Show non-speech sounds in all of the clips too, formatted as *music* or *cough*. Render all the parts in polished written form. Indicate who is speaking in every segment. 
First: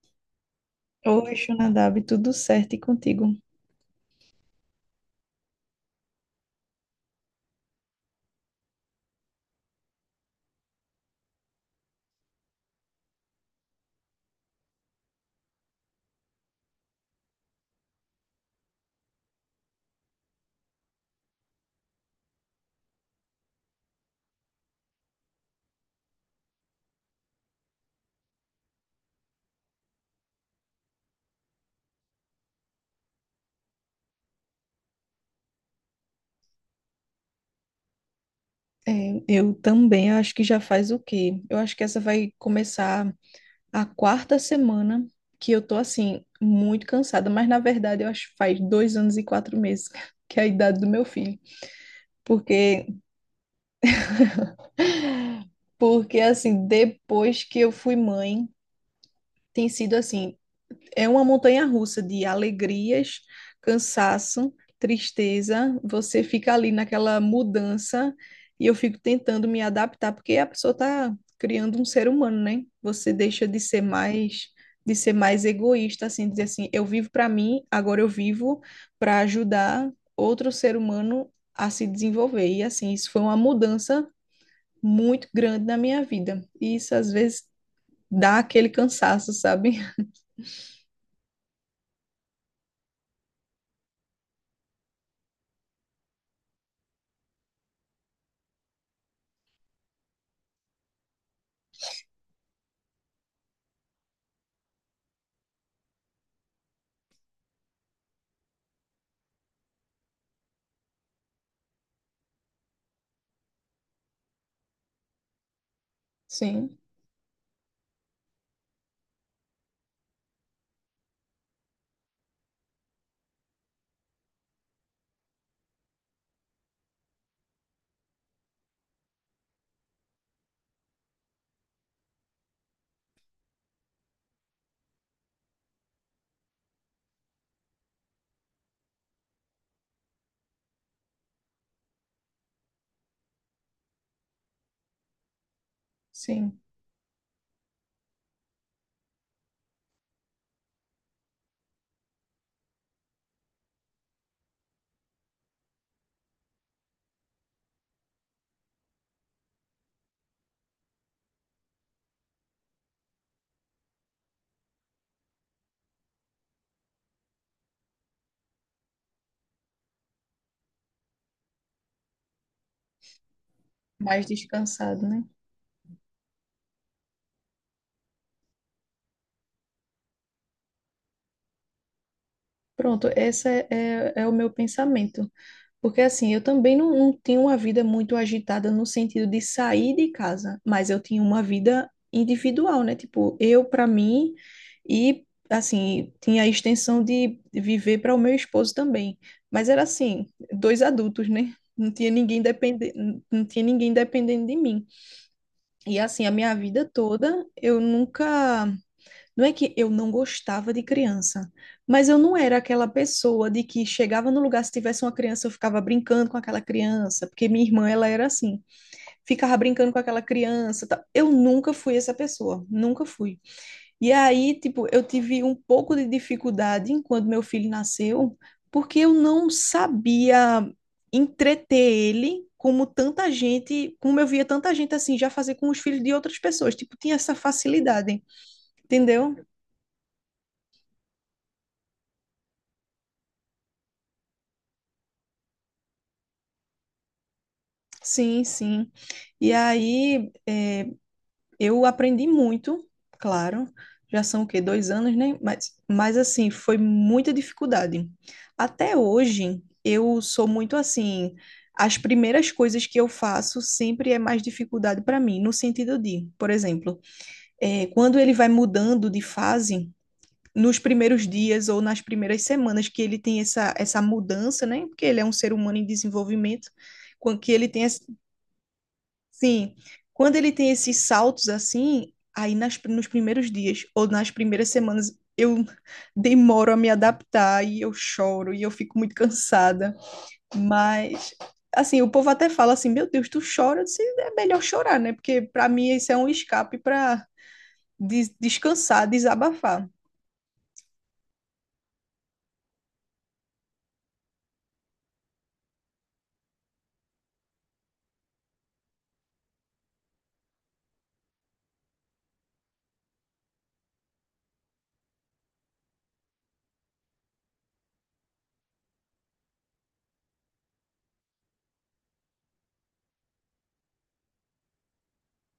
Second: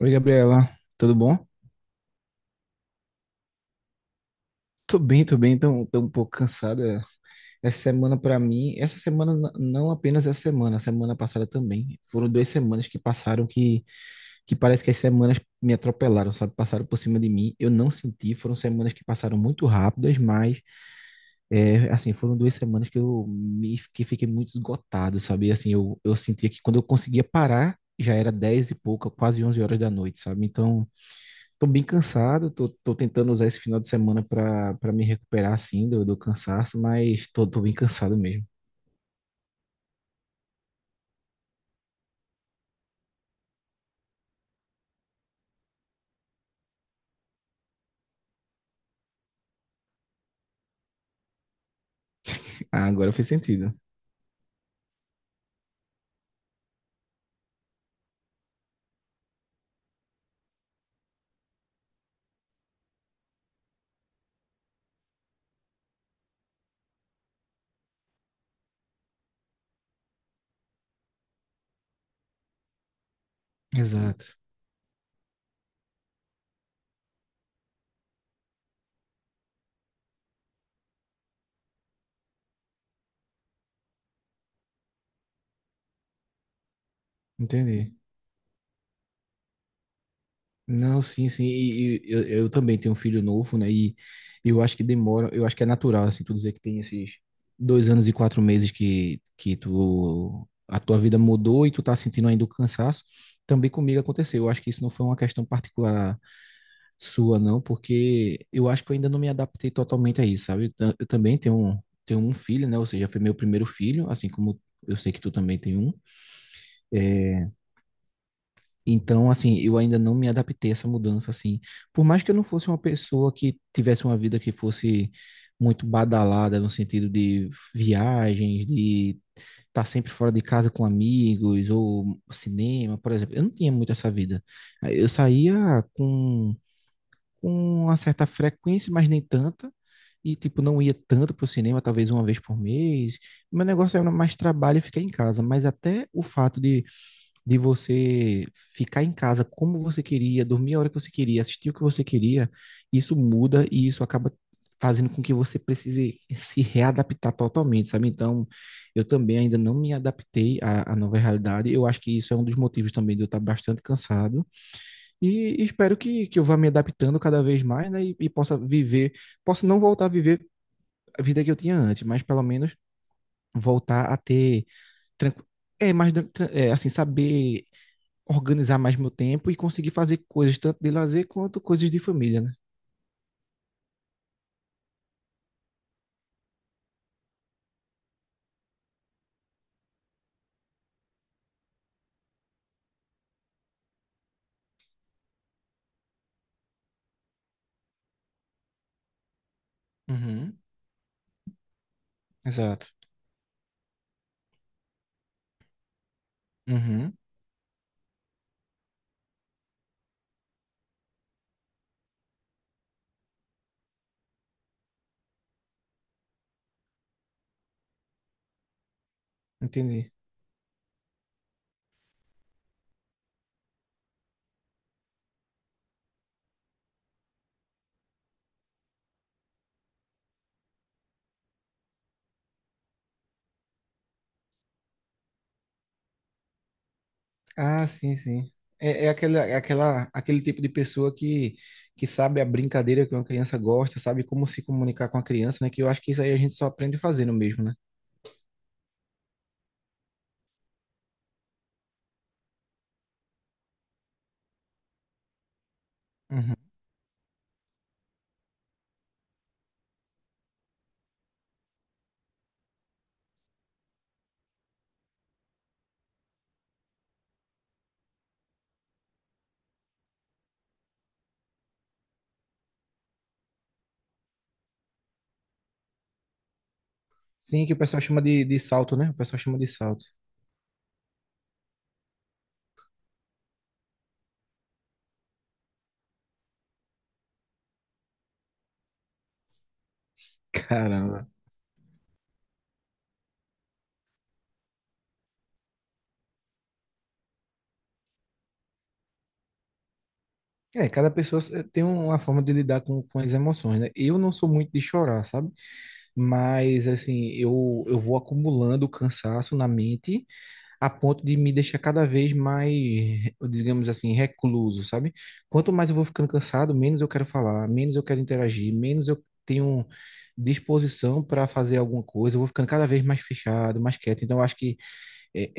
Speaker 1: Oi, Gabriela, tudo
Speaker 2: Oi,
Speaker 1: bom?
Speaker 2: Xunadab, tudo certo e contigo?
Speaker 1: Tô bem, tô um pouco cansada. Essa semana pra mim, essa semana não apenas essa semana, a semana passada também. Foram duas semanas que passaram que parece que as semanas me atropelaram, sabe? Passaram por cima de mim. Eu não senti, foram semanas que passaram muito rápidas, mas é, assim, foram duas semanas que eu me que fiquei muito esgotado, sabe? E, assim, eu sentia que quando eu conseguia parar, já era 10 e pouca, quase 11 horas da noite, sabe? Então, tô bem cansado, tô tentando usar esse final de semana pra me recuperar, assim, do cansaço, mas tô bem cansado mesmo.
Speaker 2: É, eu também acho que já faz o quê? Eu acho que essa vai começar a quarta semana que eu tô assim, muito cansada, mas na verdade eu acho que faz 2 anos e 4 meses, *laughs* que é a idade do meu filho.
Speaker 1: Ah,
Speaker 2: Porque,
Speaker 1: agora fez sentido.
Speaker 2: porque assim, depois que eu fui mãe, tem sido assim, é uma montanha russa de alegrias, cansaço, tristeza. Você fica ali naquela mudança e eu fico tentando me adaptar, porque a pessoa está criando um ser humano, né? Você deixa de ser
Speaker 1: Exato,
Speaker 2: mais de ser mais egoísta, assim, dizer assim, eu vivo para mim, agora eu vivo para ajudar outro ser humano a se desenvolver. E assim, isso foi uma mudança muito grande na minha vida. E isso às vezes
Speaker 1: entendi.
Speaker 2: dá aquele cansaço, sabe? *laughs*
Speaker 1: Não, sim, sim, e eu também tenho um filho novo, né, e eu acho que demora, eu acho que é natural, assim, tu dizer que tem esses 2 anos e 4 meses que tu, a tua vida mudou e tu tá sentindo ainda o cansaço, também comigo aconteceu, eu acho que isso não foi uma questão particular sua, não, porque eu acho que eu ainda não me adaptei totalmente a isso, sabe? Eu também tenho tenho um filho, né? Ou seja, foi meu primeiro filho, assim como eu sei que tu também tem um.
Speaker 2: Sim,
Speaker 1: É, então, assim, eu ainda não me adaptei a essa mudança, assim. Por mais que eu não fosse uma pessoa que tivesse uma vida que fosse muito badalada no sentido de viagens, de estar sempre fora de casa com amigos ou cinema, por exemplo. Eu não tinha muito essa vida. Eu saía com com uma certa frequência, mas nem tanta. E, tipo, não ia tanto pro cinema, talvez uma vez por mês. Meu negócio era mais trabalho e ficar em casa. Mas até o
Speaker 2: sim.
Speaker 1: fato de você ficar em casa como você queria, dormir a hora que você queria, assistir o que você queria, isso muda e isso acaba fazendo com que você precise se readaptar totalmente, sabe? Então, eu também ainda não me adaptei à nova realidade. Eu acho que isso é um dos motivos também de eu estar bastante cansado e espero que eu vá me adaptando cada vez mais, né? E possa viver, possa não voltar a viver a vida que eu tinha antes, mas pelo menos voltar a
Speaker 2: Mais
Speaker 1: ter,
Speaker 2: descansado, né?
Speaker 1: tranqu- é, mais, é, assim, saber organizar mais meu tempo e conseguir fazer coisas tanto de lazer quanto coisas de família, né?
Speaker 2: Pronto, esse é o meu pensamento. Porque assim, eu também não tinha uma vida muito agitada no sentido de sair de casa, mas eu tinha uma vida individual, né? Tipo, eu para mim e assim, tinha a extensão de viver para o meu esposo também. Mas era assim,
Speaker 1: Uhum,
Speaker 2: dois adultos, né?
Speaker 1: exato.
Speaker 2: Não tinha ninguém dependendo de mim. E assim, a minha vida
Speaker 1: Uhum,
Speaker 2: toda, eu nunca. Não é que eu não gostava de criança, mas eu não era aquela pessoa de que chegava no lugar, se tivesse uma criança, eu ficava brincando com aquela criança, porque minha irmã, ela era assim, ficava brincando com
Speaker 1: entendi.
Speaker 2: aquela criança. Tal. Eu nunca fui essa pessoa, nunca fui. E aí, tipo, eu tive um pouco de dificuldade quando meu filho nasceu, porque eu não sabia entreter ele. Como eu via tanta gente assim, já fazer com os filhos de outras pessoas. Tipo, tinha essa
Speaker 1: Ah, sim,
Speaker 2: facilidade,
Speaker 1: sim. É,
Speaker 2: entendeu?
Speaker 1: aquele tipo de pessoa que sabe a brincadeira que uma criança gosta, sabe como se comunicar com a criança, né? Que eu acho que isso aí a gente só aprende fazendo mesmo, né?
Speaker 2: Sim, sim. E aí, eu aprendi muito, claro. Já são o quê? 2 anos, né? Mas assim,
Speaker 1: Uhum.
Speaker 2: foi muita dificuldade. Até hoje, eu sou muito assim. As primeiras coisas que eu faço sempre é mais dificuldade para mim, no sentido de, por exemplo, quando ele vai mudando de fase, nos primeiros dias ou nas primeiras semanas que ele tem essa mudança, né? Porque ele é um ser humano em desenvolvimento com que
Speaker 1: Sim,
Speaker 2: ele
Speaker 1: que o
Speaker 2: tenha.
Speaker 1: pessoal chama de salto, né? O pessoal chama de
Speaker 2: Sim,
Speaker 1: salto.
Speaker 2: quando ele tem esses saltos assim, aí nos primeiros dias ou nas primeiras semanas eu *laughs* demoro a me adaptar e eu choro e eu fico muito cansada.
Speaker 1: Caramba.
Speaker 2: Mas, assim, o povo até fala assim: Meu Deus, tu chora? Eu disse, é melhor chorar, né? Porque pra mim isso é um escape pra descansar, desabafar.
Speaker 1: É, cada pessoa se- tem uma forma de lidar com as emoções, né? Eu não sou muito de chorar, sabe? Mas, assim, eu vou acumulando cansaço na mente a ponto de me deixar cada vez mais, digamos assim, recluso, sabe? Quanto mais eu vou ficando cansado, menos eu quero falar, menos eu quero interagir, menos eu tenho disposição para fazer alguma coisa, eu vou ficando cada vez mais fechado, mais quieto. Então, eu acho que é,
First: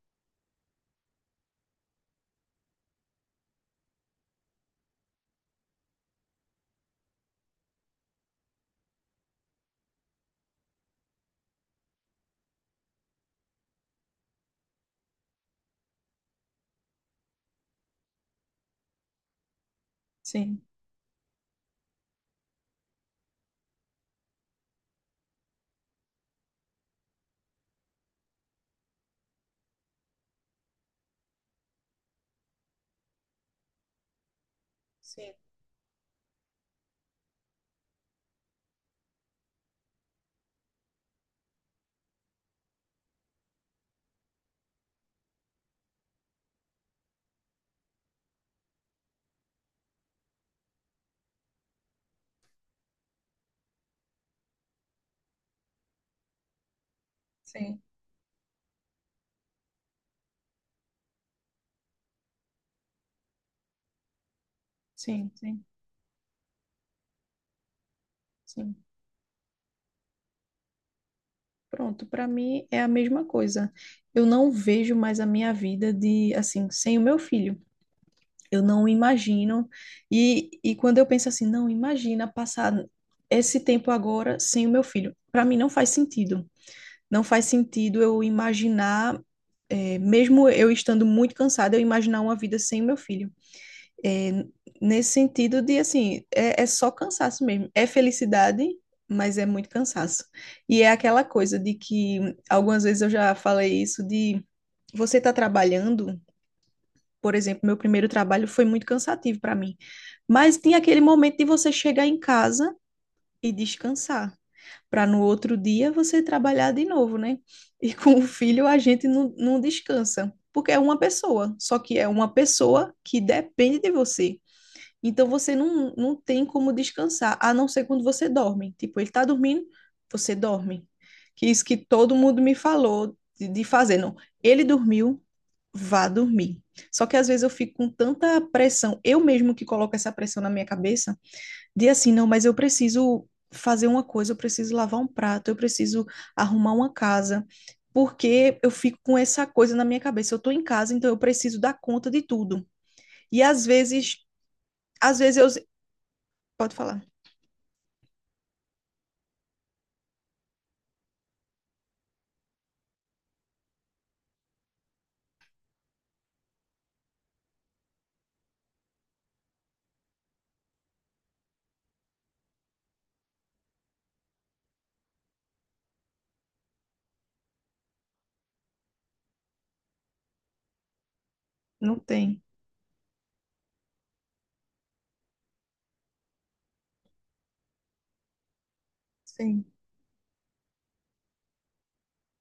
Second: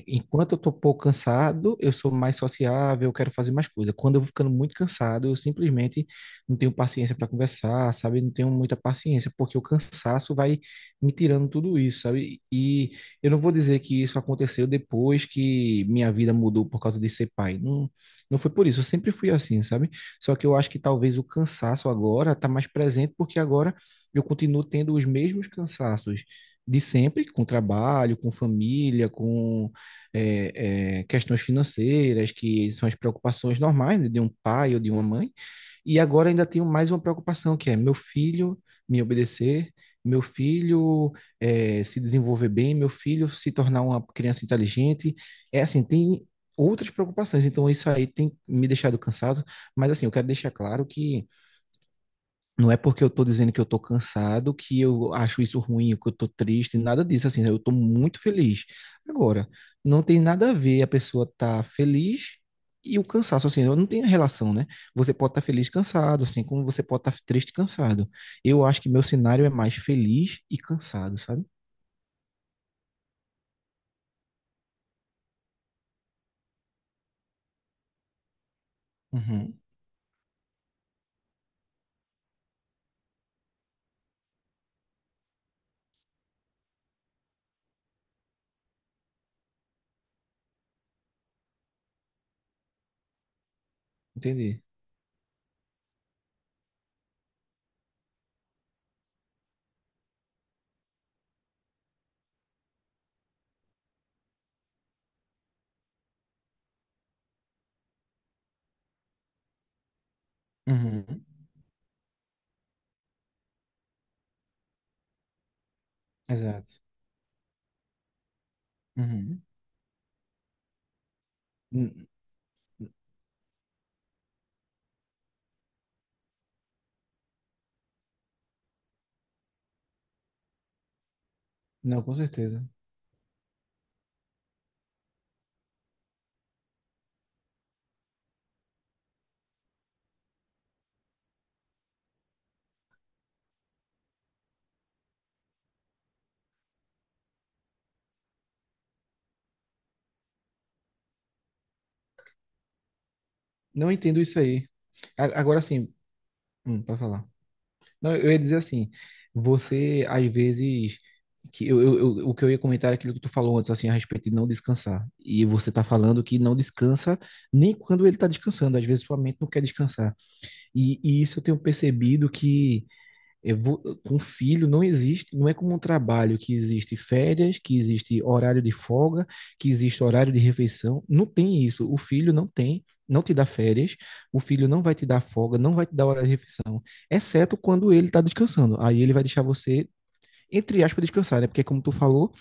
Speaker 1: enquanto eu tô um pouco cansado, eu sou mais sociável, eu quero fazer mais coisa. Quando eu vou ficando muito cansado, eu simplesmente não tenho paciência para conversar, sabe? Não tenho muita paciência, porque o cansaço vai me tirando tudo isso, sabe? E eu não vou dizer que isso aconteceu depois que minha vida mudou por causa de ser pai. Não, não foi por isso, eu sempre fui assim, sabe? Só que eu
Speaker 2: Sim,
Speaker 1: acho que talvez o cansaço agora tá mais presente, porque agora eu continuo tendo os mesmos cansaços de sempre, com trabalho, com família, com questões financeiras, que são as preocupações normais, né, de um pai ou de uma mãe.
Speaker 2: sim,
Speaker 1: E agora ainda tenho mais uma preocupação, que é meu filho me obedecer, meu filho se desenvolver bem, meu filho se tornar uma criança inteligente. É assim, tem outras preocupações, então isso aí tem me deixado cansado, mas assim, eu quero deixar claro que não é porque eu tô dizendo que eu tô cansado, que eu acho isso ruim, que eu tô triste, nada disso, assim, né, eu tô
Speaker 2: sim,
Speaker 1: muito feliz. Agora, não tem nada a ver a pessoa tá feliz e o cansaço, assim, não tem relação, né? Você
Speaker 2: sim,
Speaker 1: pode estar
Speaker 2: sim,
Speaker 1: feliz cansado, assim, como você pode estar triste cansado. Eu
Speaker 2: sim.
Speaker 1: acho que meu cenário é mais feliz e cansado, sabe?
Speaker 2: Pronto, pra mim é a mesma coisa. Eu não vejo mais a minha vida de assim, sem o meu filho. Eu não
Speaker 1: Uhum,
Speaker 2: imagino. E quando eu penso assim, não, imagina passar esse tempo agora sem o meu filho. Para mim não faz sentido. Não faz sentido eu imaginar, mesmo eu estando muito cansada, eu imaginar uma vida sem o meu filho. Eh,
Speaker 1: entendi.
Speaker 2: Nesse sentido de, assim, é, é só cansaço mesmo. É felicidade, mas é muito cansaço. E é aquela coisa de que, algumas vezes eu já falei isso, de você tá trabalhando, por exemplo, meu primeiro trabalho foi muito cansativo para mim. Mas tem aquele
Speaker 1: Uhum,
Speaker 2: momento de você chegar em casa e descansar, para no outro dia você trabalhar
Speaker 1: exato.
Speaker 2: de novo, né? E *laughs* com o filho a gente não,
Speaker 1: Uhum.
Speaker 2: não descansa, porque é uma pessoa, só que é
Speaker 1: N-
Speaker 2: uma pessoa que depende de você. Então você não tem como descansar, a não ser quando você dorme. Tipo, ele tá dormindo, você dorme. Que isso que
Speaker 1: Não, com
Speaker 2: todo mundo me
Speaker 1: certeza.
Speaker 2: falou de fazer, não. Ele dormiu, vá dormir. Só que às vezes eu fico com tanta pressão, eu mesmo que coloco essa pressão na minha cabeça, de assim, não, mas eu preciso fazer uma coisa, eu preciso lavar um prato, eu preciso arrumar uma casa, porque eu fico com essa coisa na minha cabeça. Eu tô em casa, então eu preciso dar conta de tudo. E
Speaker 1: Não entendo isso aí.
Speaker 2: às vezes
Speaker 1: Agora
Speaker 2: eu.
Speaker 1: sim,
Speaker 2: Pode
Speaker 1: pode
Speaker 2: falar.
Speaker 1: falar. Não, eu ia dizer assim, você às vezes que eu- o que eu ia comentar é aquilo que tu falou antes assim a respeito de não descansar. E você tá falando que não descansa nem quando ele tá descansando, às vezes sua mente não quer descansar. E isso eu tenho percebido eu vou- com filho não existe, não é como um trabalho que existe férias, que existe horário de folga, que existe horário de refeição. Não tem isso. O
Speaker 2: Não
Speaker 1: filho
Speaker 2: tem.
Speaker 1: não tem, não te dá férias, o filho não vai te dar folga, não vai te dar hora de refeição, exceto quando ele está descansando. Aí ele vai deixar
Speaker 2: Sim.
Speaker 1: você, entre aspas, descansar, né? Porque como tu falou,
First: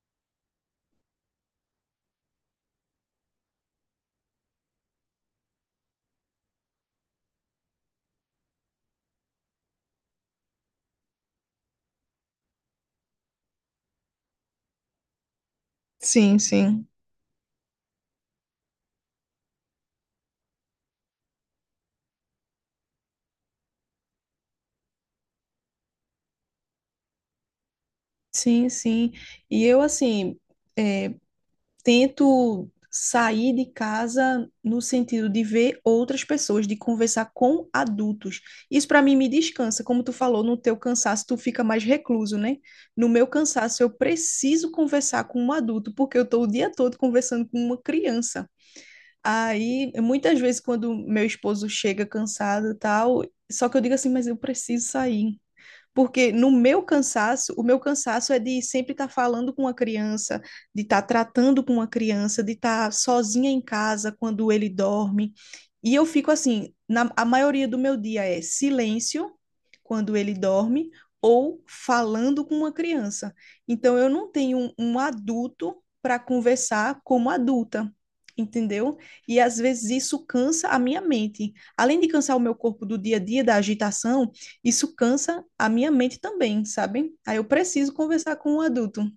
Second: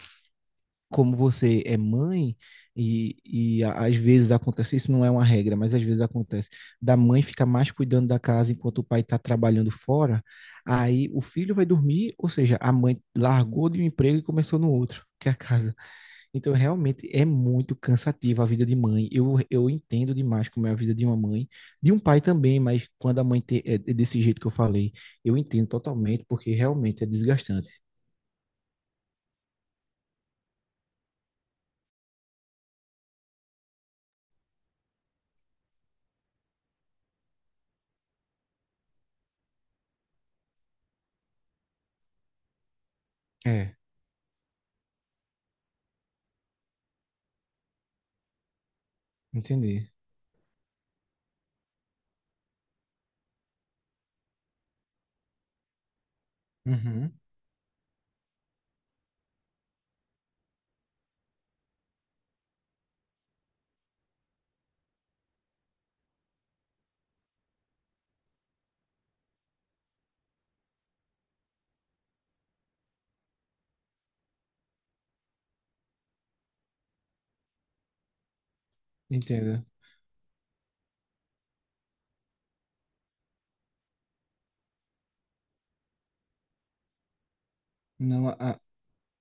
Speaker 1: como você é mãe, e, e às vezes acontece, isso não é uma regra, mas às vezes acontece, da mãe ficar mais cuidando da casa enquanto o pai está trabalhando fora, aí o filho vai dormir, ou seja, a mãe largou de um emprego e começou no outro, *laughs* que é a casa.
Speaker 2: Sim,
Speaker 1: Então,
Speaker 2: sim.
Speaker 1: realmente é muito cansativa a vida de mãe. Eu entendo demais como é a vida de uma mãe, de um pai também, mas quando a é é desse jeito que eu falei, eu entendo totalmente, porque realmente é desgastante.
Speaker 2: Sim, sim. E eu, assim, eh, tento sair de casa no sentido de ver outras pessoas, de conversar com adultos. Isso para mim me descansa, como tu falou, no teu cansaço tu fica mais recluso, né? No meu
Speaker 1: É,
Speaker 2: cansaço eu preciso conversar com um adulto, porque eu tô o dia todo conversando com uma criança.
Speaker 1: entendi.
Speaker 2: Aí, muitas vezes quando meu esposo chega cansado, e tal, só que eu digo assim, mas eu preciso sair. Porque no meu
Speaker 1: Uhum,
Speaker 2: cansaço, o meu cansaço é de sempre estar falando com uma criança, de estar tratando com uma criança, de estar sozinha em casa quando ele dorme. E eu fico assim, a maioria do meu dia é silêncio quando ele dorme ou falando com uma criança. Então eu não tenho um adulto para conversar como adulta, entendeu? E às
Speaker 1: entendo.
Speaker 2: vezes isso cansa a minha mente. Além de cansar o meu corpo do dia a dia da agitação, isso cansa a minha mente também, sabe? Aí eu preciso
Speaker 1: Não,
Speaker 2: conversar com um adulto.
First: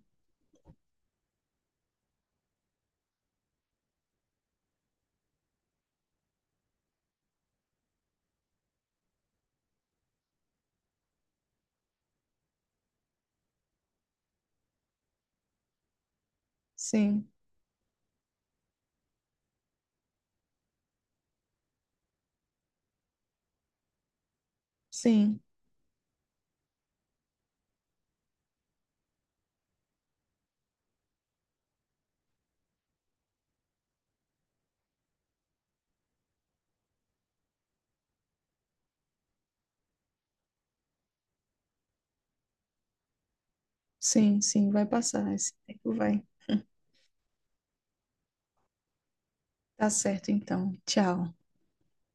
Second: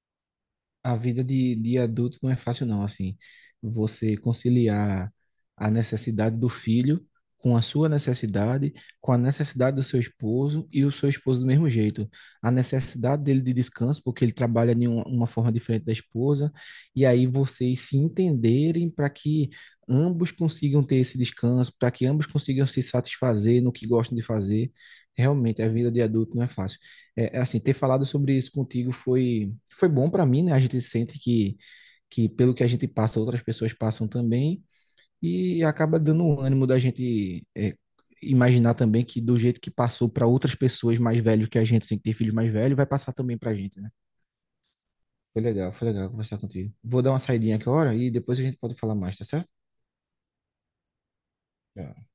Speaker 1: a vida de adulto não é fácil, não. Assim, você conciliar a necessidade do filho com a sua necessidade, com a necessidade do seu esposo e o seu esposo do mesmo jeito. A necessidade dele de descanso, porque ele trabalha de uma forma diferente da esposa, e aí
Speaker 2: Sim,
Speaker 1: vocês se entenderem para que ambos consigam ter esse descanso, para que ambos consigam se satisfazer no que gostam de fazer.
Speaker 2: sim,
Speaker 1: Realmente, a vida de adulto não é fácil. É, é assim, ter falado sobre isso contigo foi bom para mim, né? A gente sente que pelo que a gente passa, outras pessoas passam também, e acaba dando um ânimo da gente é, imaginar também que do jeito que passou para outras pessoas mais velhas que a gente, sem ter filhos mais velhos, vai passar também pra gente, né?
Speaker 2: sim, sim, vai passar. Esse
Speaker 1: Foi
Speaker 2: tempo
Speaker 1: legal
Speaker 2: vai.
Speaker 1: conversar contigo. Vou dar uma saidinha agora e depois a gente pode falar mais, tá certo?
Speaker 2: Tá certo, então. Tchau.
Speaker 1: Tchau.